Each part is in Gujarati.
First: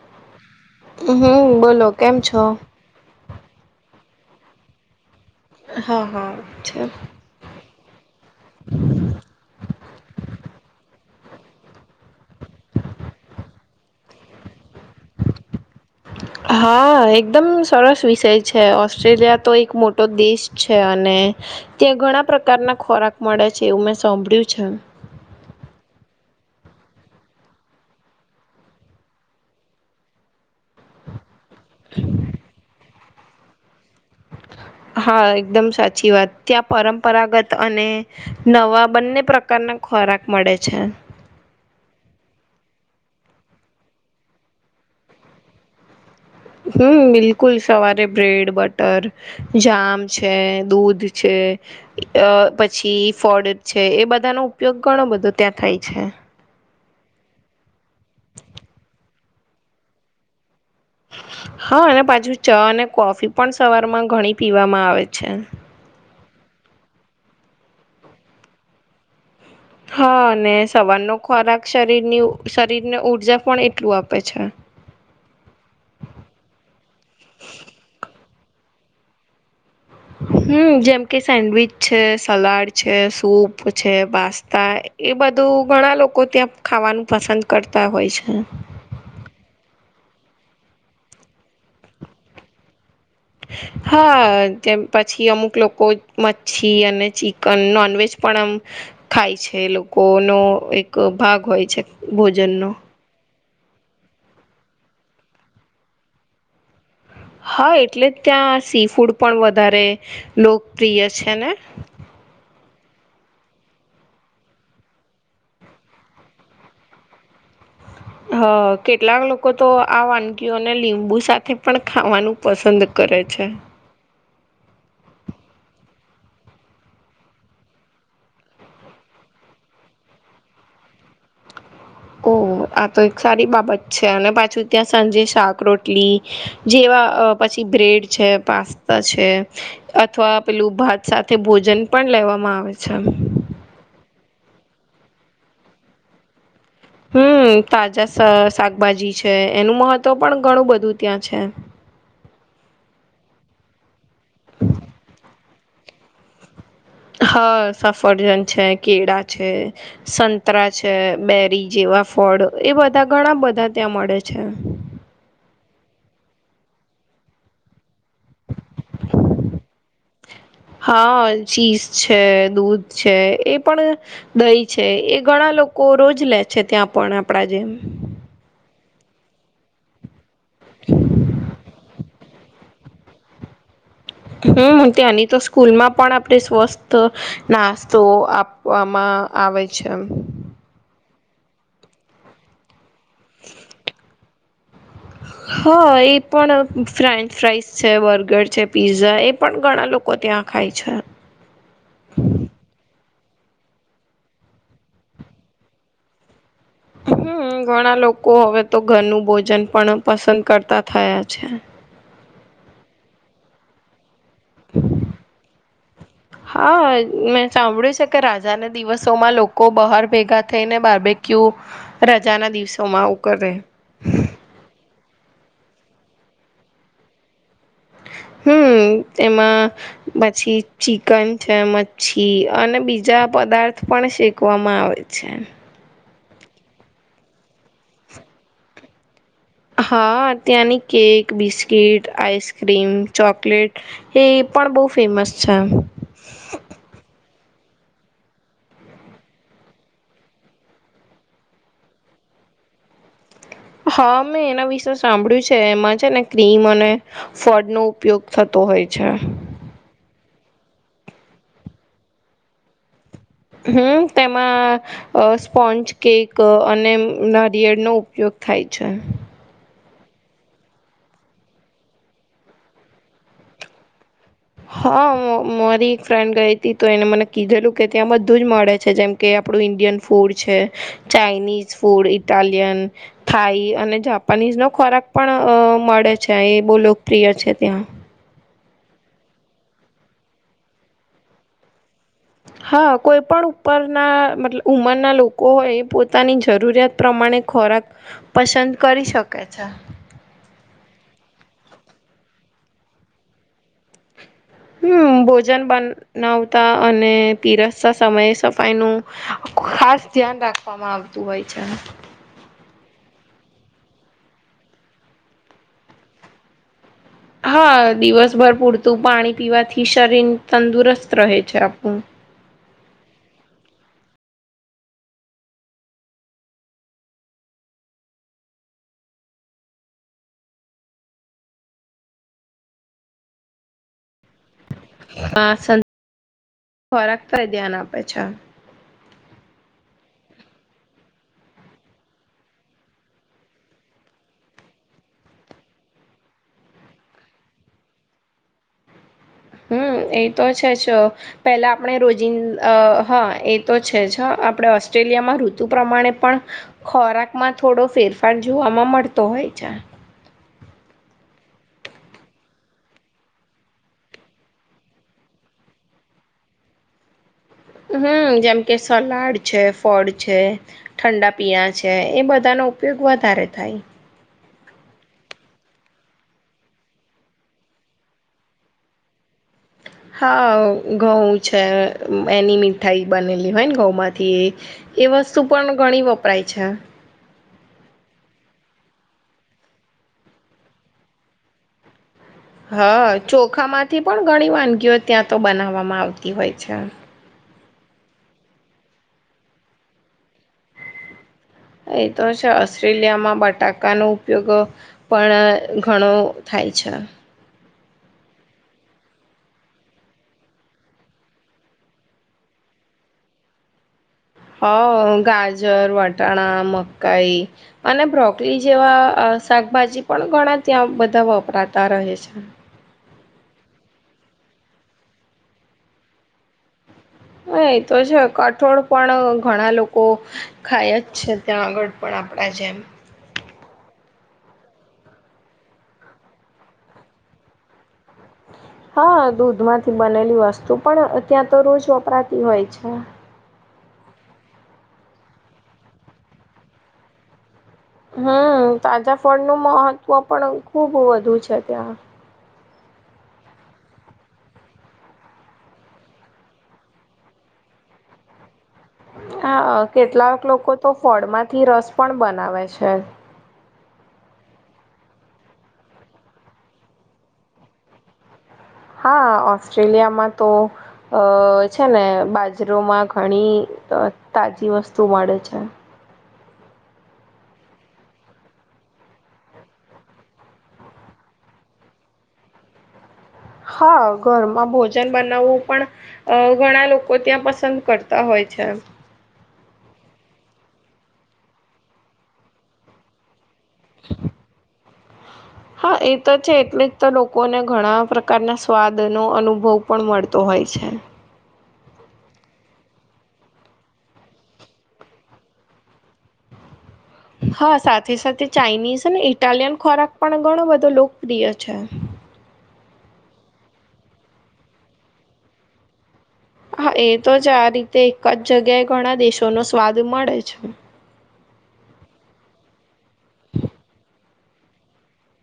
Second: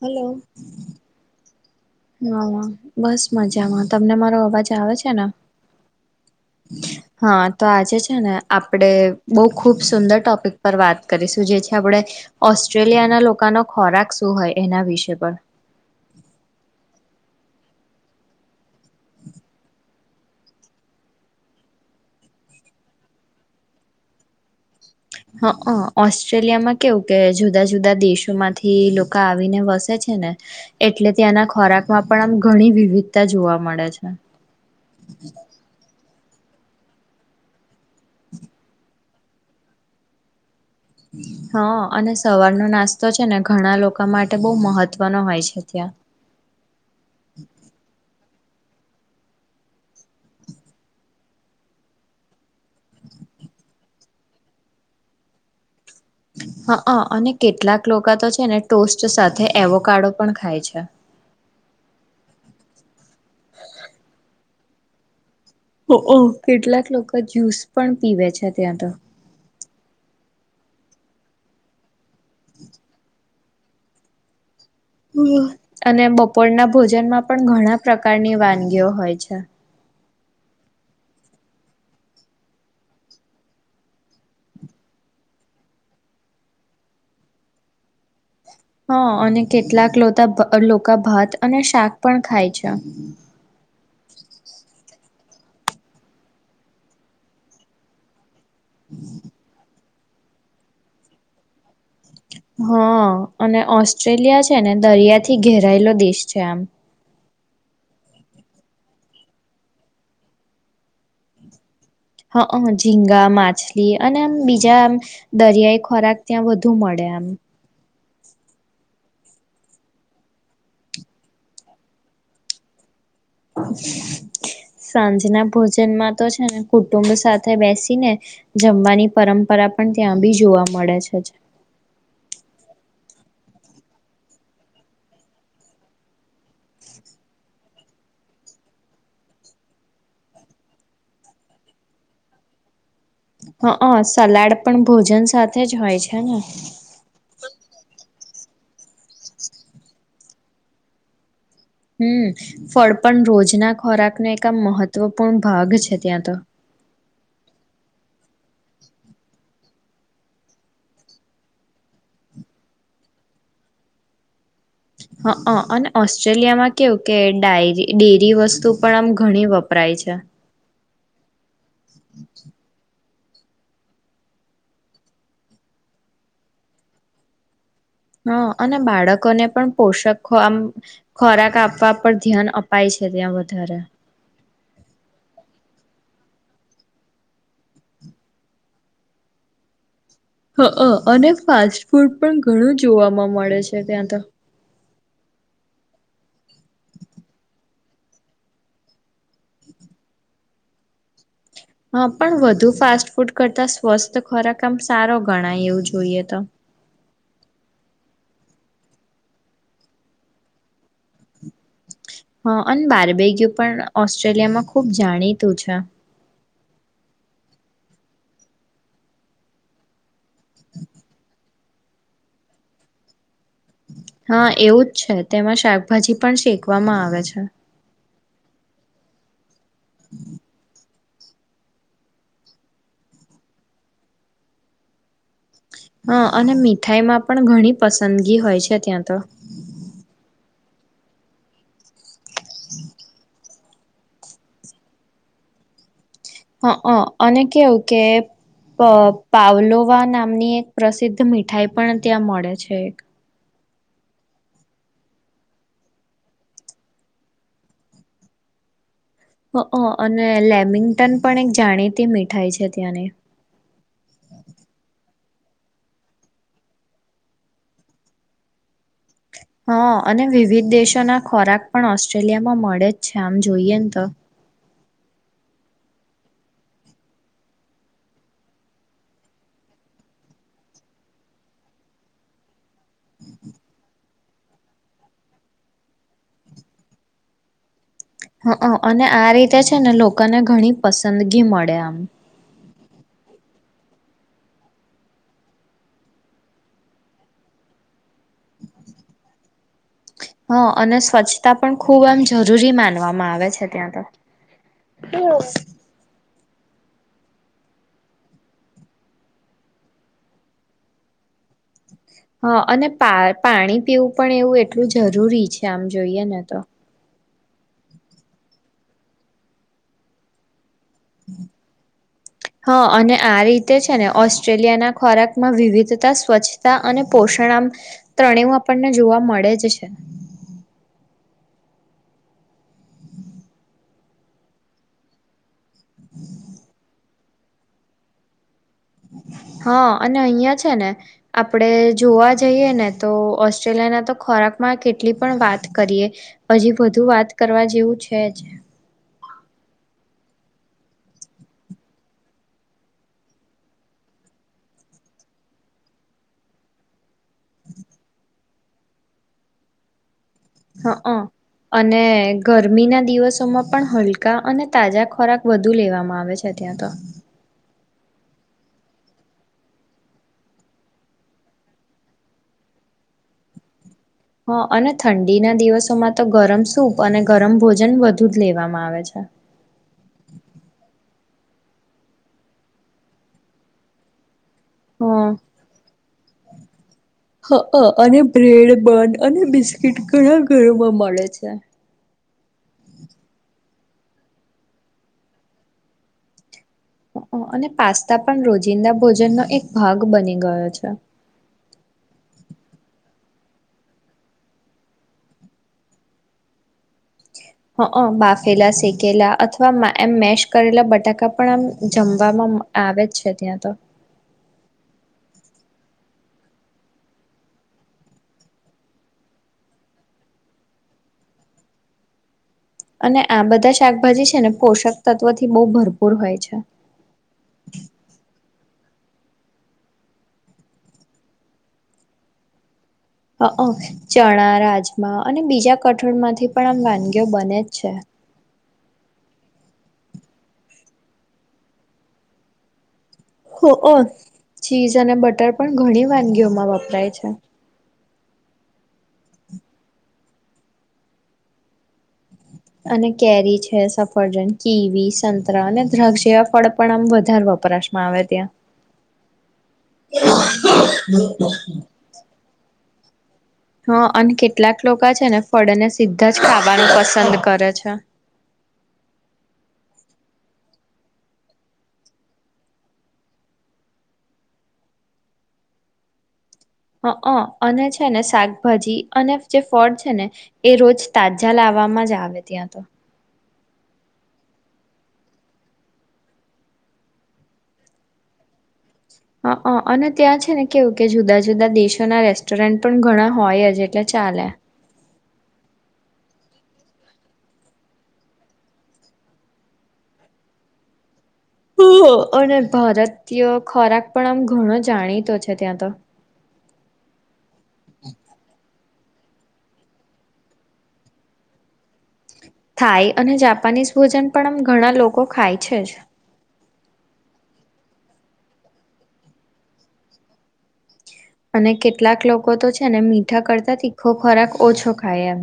હલો હમ બોલો કેમ છો? હા બસ મજામાં તમને મારો અવાજ આવે છે ને હા હા છે. હા તો આજે છે ને આપડે બહૂ ખુબ સુંદર ટોપિક પર વાત કરીશું જે છે, આપણે ઓસ્ટ્રેલિયાના લોકોનો ખોરાક શું હોય એના વિષય પર હા એકદમ સરસ વિષય છે, ઓસ્ટ્રેલિયા તો એક મોટો દેશ છે અને ત્યાં ઘણા પ્રકારના ખોરાક મળે છે એવું મેં સાંભળ્યું છે. હ ઓસ્ટ્રેલિયામાં કેવું કે જુદા જુદા દેશો માંથી લોકો આવીને વસે છે. છે ને એટલે ત્યાંના ખોરાકમાં પણ આમ ઘણી વિવિધતા જોવા મળે છે. હા એકદમ સાચી વાત ત્યાં પરંપરાગત અને નવા બંને પ્રકારના ખોરાક મળે છે. હા અને સવારનો નાસ્તો છે ને ઘણા લોકો માટે બહુ મહત્વનો હોય છે ત્યાં હમ્મ બિલકુલ સવારે બ્રેડ, બટર જામ છે, દૂધ છે, પછી ફળ છે એ બધા નો ઉપયોગ ઘણો બધો ત્યાં થાય છે. અને કેટલાક લોકો તો છે ને ટોસ્ટ સાથે એવો કાડો પણ ખાય છે. હા અને પાછુ ચા અને કોફી પણ સવાર માં ઘણી પીવામાં આવે છે. ઓ કેટલાક લોકો જ્યુસ પણ પીવે છે ત્યાં તો હા અને સવારનો ખોરાક શરીરની શરીર ને ઉઊર્જા પણ એટલું આપે છે. અને બપોરના ભોજનમાં પણ ઘણા પ્રકારની વાનગીઓ હોય છે. હમ્મ જેમ કે સેન્ડવીચ છે, સલાડ છે, સૂપ છે, પાસ્તા, એ બધું ઘણા લોકો ત્યાં ખાવાનું પસંદ કરતા હોય છે. હા અને કેટલાક લોતા લોકા ભાત અને શાક પણ ખાય છે. હા પછી અમુક લોકો મચ્છી અને ચિકન નોનવેજ પણ આમ ખાય છે લોકોનો એક ભાગ હોય છે ભોજનનો હં અને ઓસ્ટ્રેલિયા છે ને દરિયા થી ઘેરાયેલો દેશ છે આમ હા, એટલે ત્યાં સી ફૂડ પણ વધારે લોકપ્રિય છે ને અ ઝીંગા, માછલી અને આમ બીજા આમ દરિયાઈ ખોરાક ત્યાં વધુ મળે આમ હ, કેટલાક લોકો તો આ વાનગીઓને લીંબુ સાથે પણ ખાવાનું પસંદ કરે છે સાંજના ભોજનમાં તો છેને કુટુંબ સાથે બેસીને જમવાની પરંપરા પણ ત્યાં બી જોવા મળે છે [unintelligible] ઓ આ તો એક સારી બાબત છે અને પાછું ત્યાં સાંજે શાક રોટલી જેવા પછી બ્રેડ છે પાસ્તા છે અથવા પેલું ભાત સાથે ભોજન પણ લેવામાં આવે છે આમ હ અ સલાડ પણ ભોજન સાથે જ હોય છે ને હમ તાજા શાકભાજી છે એનું મહત્વ પણ ઘણું બધું ત્યાં છે હમ ફળ પણ રોજના ખોરાકનો એક આ મહત્વપૂર્ણ ભાગ છે ત્યાં તો હા, સફરજન છે કેળા છે સંતરા છે બેરી જેવ ફળ એ બધા ઘણા બધા ત્યાં મળે છે હ અ અને ઓસ્ટ્રેલિયામાં કેવું કે ડાયરી, ડેરી વસ્તુ પણ આમ ઘણી વપરાય છે [inaudible] હા, ચીઝ છે દૂધ છે એ પણ દહી છે એ ઘણા લોકો રોજ લે છે, ત્યાં પણ આપડા જેમ હા, અને બાળકોને પણ પોષખો આમ ખોરાક આપવા પર ધ્યાન અપાય છે ત્યાં વધારે હમ્મ, ત્યાંની તો સ્કૂલમાં પણ આપડે સ્વસ્થ નાસ્તો આપવામાં આવે છે આમ હ અ અને ફાસ્ટ ફૂડ પણ ઘણું જોવામાં મળે છે ત્યાં તો હા, એ પણ ફ્રેન્ચ ફ્રાઈસ છે બર્ગર છે પીઝા એ પણ ઘણા લોક કો ત્યાં ખાય છે હા, પણ વધુ ફાસ્ટ ફૂટ કરતા સ્વસ્થ ખોરાક આમ સારો ગણાય એવું જોઈએ તો હમ્મ, ઘણા લોકો હવે તો ઘરનું ભોજન પણ પસંદ કરતા થયા છે હ, અન બારબેગ્યુ પણ ઓસ્ટ્રેલિયામાં ખુબ જાણીતું છે હા, મેં સાંભળ્યું છે કે રાજાના દિવસોમાં લોકો બહાર ભેગા થઈને બાર્બેક્યયુ રજાના દિવસોમાં આઉ કરે હા એવું જ છે તેમાં શાકભાજી પણ શેકવામાં આવે છે [inaudible] અમ્મ તેમાં પછી ચિકન છે મચ્છી અને બીજા પદાર્થ પણ શેકવામાં આવે છે હા, અને મીઠાઈમાં પણ ઘણી પસંદગી હોય છે ત્યાં તો હા ત્યાંની કેક, બિસ્કીટ, આઈસક્રીમ, ચોકલેટ એ પણ બહુ ફેમસ છે એમ હ અ અને કેવું કે પ-પાવલોવા નામની એક પ્રસિદ્ધ મીઠાઈ પણ ત્યાં મળે છે એક. હા મેં એના વિશે સાંભળ્યું છે એમાં છે ને ક્રીમ અને ફળ નો ઉપયોગ થતો હોય છે. હ અ અને ને લેમિંગ્ટન પણ એક જાણીતી મીઠાઈ છે ત્યાંની. હમ્મ તેમાં અ સ્પોન્ચ કેક અ અને નારિયેળનો ઉપયોગ થાય છે. હા અને વિવિધ દેશો ના ખોરાક પણ ઓસ્ટ્રેલિયામાં મળે જ છે આમ જોઈએ ન તો. હા-અ-મ-મ-મારી એક ફ્રેન્ડ ગઈ હતી તો એને મને કીધેલું કે ત્યાં બધું જ મળે છે જેમ કે આપડું ઇન્ડિયન ફૂડ છે ચાાઈનીઝ ફૂડ ઇટાલિયન થાઈ અને જાપાનીઝ નો ખોરાક પણ અ મળે છે એ બહુ લોકપ્રિય છે ત્યાં. હ અને આ રીતે છે ને લોકોને ઘણી પસંદગી મળે આમ. હા કોઈ પણ ઉપરના મતલબ ઉમરના લોકો હોય એ પોતાની જરૂરિયાત પ્રમાણે ખો ખોરાક પસંદ કરી શકે છે. હ અને સ્વચ્છતા પણ ખૂબ એમ જરૂરી માનવામાં આવે છે ત્યાં તો. હમ્મ બોજન બન નાવ તા અને પીરસસવા સમયે સફાઈનું ખાસ ધ્યાન રાખવામાં આવતું હોય છે. [inaudible] હા અને પા-પાણી પીવું પણ એવું એટલું જરૂરી છે આમ જોઈએને તો. હા દિવસભર પૂરતું પાણી પીવાથી શરીન તંદુરસત હ અને આ રીતે જ અને ઓસ્ટ્રેલિયા ના ખોરાક માં વિવિધતા, સ્વચ્છતા અને પોષણ આમ ત્રણેવ આપણને જોવા મળે જ છે. હા સં [inaudible] ખોરાક પર ધ્યાન આપે છ [inaudible] હા, અને અહિયાં છે ને આપડે જોવા જઈએ ને તો ઓસ્ટ્રેલિયા ના તો ખોરાબ, આમાં કેટલી પણ વાત કરીએ હજી વધુ વાત કરવા જેવું છે જ હમ, એ તો છે જ પેલા આપણે રોજિંદ, હા, એ તો છે જ હ આપણે ઓસ્ટ્રેલિયામાં ઋતુ પ્રમાણે પણ ખોરાકમાં થોડો ફેરફાર જોવામાં મળતો હોય [unintelligible] હ, અ અને ગરમી ના દિવસોમાં પણ હલકા અને તાજા ખોરાક વધુ લેવામાં આવે છે ત્યાં તો હમ, જેમ કે સલાડ છે ફળ છે ઠંડા પીણા છે એ બધા ન ઉપયોગ વધારે થાય હ, અને ઠંડીના દિવસોમાં તો ગરમ સૂપ અને ગરમ ભોજન વધુ જ લેવામાં આવે છે [inaudible] હા, ઘઉં છે એની મીઠાઈ બનેલી હોય ને ઘઉંમાંથી એ હમ વસ્તુ પણ ઘણી વપરાય છે હઅ, અને બ્રેડ, બન અને બિસ્કીિટ ઘણા ઘરોમાં મળે છે હા, ચોખા માંથી પણ ઘણી વાનગીઓ ત્યાં તો બનાવવામાં આવતી હોય છે. હઅ અને પાસ્તા પણ રોજિંદા ભોજનનો એક ભાગ બને ગયો છે એ તો ઓસ્ટ્રેલિયામાં બટાકાનો ઉપયોગ પણ ઘણો થાય છે અચછા હઅ, બાફેલા શેકેલા અથવા એમ મેેશ કરેલા બટાકા પણ આમ જમવામાં આવે જ છે ત્યાં તો હ, ગાજર, વટાણા, મકાઈ અને બ્રોકલી જેવા શાકભાજી પણ ઘણા ત્યાં બધા વપરાતા રહે છે. અને આ બધા શાકભાજી છે ને પોષક તત્વથી બહુ ભરપૂર હોય છે. હ એ તો છે કઠોળ પણ ઘણા લોકો ખાય જ છે ત્યાં આગળ પણ. આપણા જેમ. અ અ ચણા રાજમા અને બીજા કઠોળમાંથી પણ આમ વાનગીઓ બને જ છે. હા દૂધ માંથી બનેલી વસ્તુ પણ ત્યાં તો રોજ વપરાતી હોય છે. ઓ ઓ ચીઝ અને બટર પણ ઘણી વાનગીઓમાં વપરાય છે. હ તાજા ફળનું મહત્વ પણ ખુબ વધુ છે ત્યાં. અને કેરી છે, સફરજન, કીવી, સંતરા અને દ્રાક્ષ જેવા ફળ પણ આમ વધારવા વપરાશ માં આવે ત્યાં હા કેટલાક લોકો તો ફળમાંથી રસ પણ બનાવે છે હ અને કેટલાક લોકો છે ને ફળને સીધા જ ખાવાનું પસંદ કરે છે [inaudible] હા ઓસ્ટ્રેલિયામાં તો છે ને બાજરોમાં ઘણી તો તાજી વસ્તુ મળે છે હ હ અને છે ને શાકભાજી અને જે ફળ છે ને એ રોજ તાજા લાવે વામાં જ આવે ત્યાં તો હા ઘરમાં ભોજન બનાવવું પણ ઘણા લોકો ત્યાં પસંદ કરતા હોય છે હ હ અને ત્યાં છે ને કેવું કે જુદા જુદા દેશોના રેસ્ટોરન્ટ પણ ઘણા હોય જ જેટલે ચાલે હા એ તો છે એટલે જ તો લોકોને ઘણા પ્રકારના સ્વાદનોો અનુભવ પણ મળતો હોય હોય છે અને ભારતીય ખોરાક પણ આમ ઘણો જાણીતો છે ત્યાં તો હા સાથે સાથે ચાઇનીઝ ને ઇટાલિયન ખોરાક પણ ઘણો બધો લોકપ્રિય છે થાય અને જાપાનીઝ ભોજન પણ આમ ઘણા લોકો ખાય છે જ હા એ તો જ આ રીતે એક જ જગ્યાએ ઘણા દેશોનો સ્વાદ મળે છે અને કેટલાક લોકો તો છે ને મીઠા કરતા તીખો ખોરાક ઓછો ખાય એમ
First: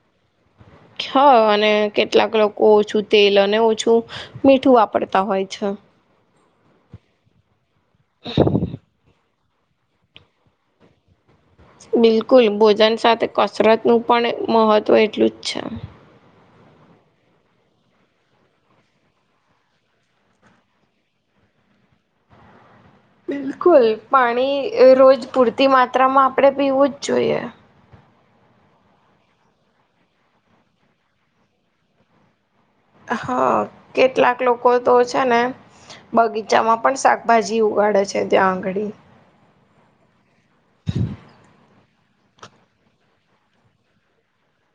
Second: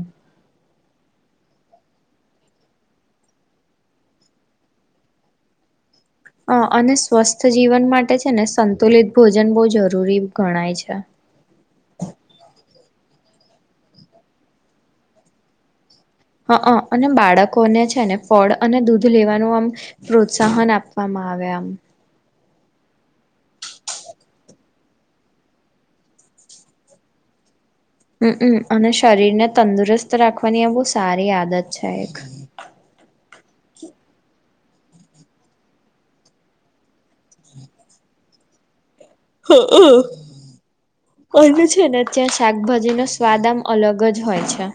હ અને કેટલાક લોકો ઓછું તેલ અને ઓછું મીઠું વાપરતા હોય છે [unintelligible] અ અને સ્વસ્થ જીવન માટે છે ને સંતુલિત ભોજ ભોજન બહુ જરૂરી ગણાય છે બિલકુલ ભોજન સાથે કસરતનું પણ મહત્ત્વ એટલું જ છે હ હ અને બાળકોને છે ને ફળ અને દૂધ લેવાનું આમ પ્રોત્સાહન આપવામાં આવે મે આમ બિલકુલ પાણી રોજ પૂરતી માત્રામાં આપણે પીવું જ જોઈએ હમમ અને શરીરને તંદુરસ્ત રાખવાની આ બહુ સારી આદત છે એક હા કેટલાક લોકો તો છે ને બગીચામાં પણ શાકભાજી ઉગાડે છે ત્યાં આંગળી હ હ અ તો છે ને ત્યાં શાકભાજી નો સ્વાદ આમ અલગ જ હોય છે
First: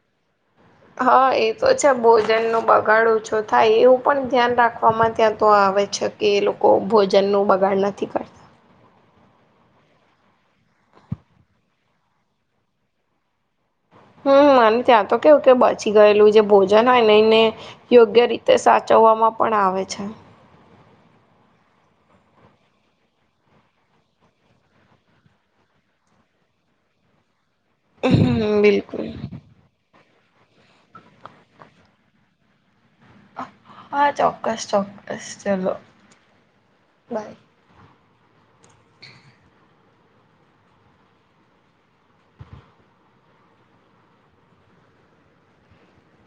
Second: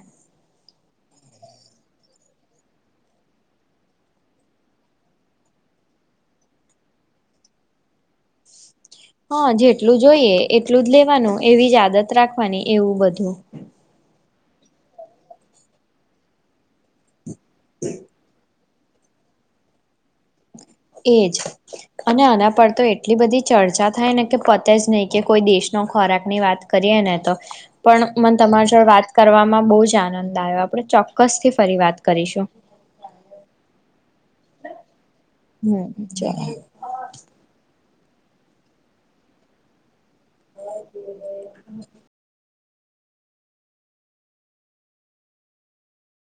હા એ તો છે ભોજન નો બગાડ ઓછો થાય એવું પણ ધ્યાન રાખવામાં ત્યાં તો આવે છે કે એ લોકો ભોજન નું બગાડ નથી કરતા [unintelligible] હા જેટલું જોઈએ એટલું જ લેવાનું એવી જ આદત રાખવાની એવું બધું હમ મને ત્યાં તો કેવું કે બચી ગયેલું જે ભોજન હોય ને એને યોગ્ય રીતે તે સાચવવામાં પણ આવે છે એજ અને આના પર તો એટલી બધી ચર્ચા થાય ને કે પતે જ નહી કે કોઈ દેશ ખોરાક ની વાત કરીએ ને તો પણ મને હમ તમારા જોડ બિલકુલ વાત કરવામાં બહુ જ આનંદ દાયો આપણે ચોક્કસ થી ફરી વાત કરીશું હા ચોક્કસ ચોક્કસ ચલો હમ ચાલ બાય જરા જુલે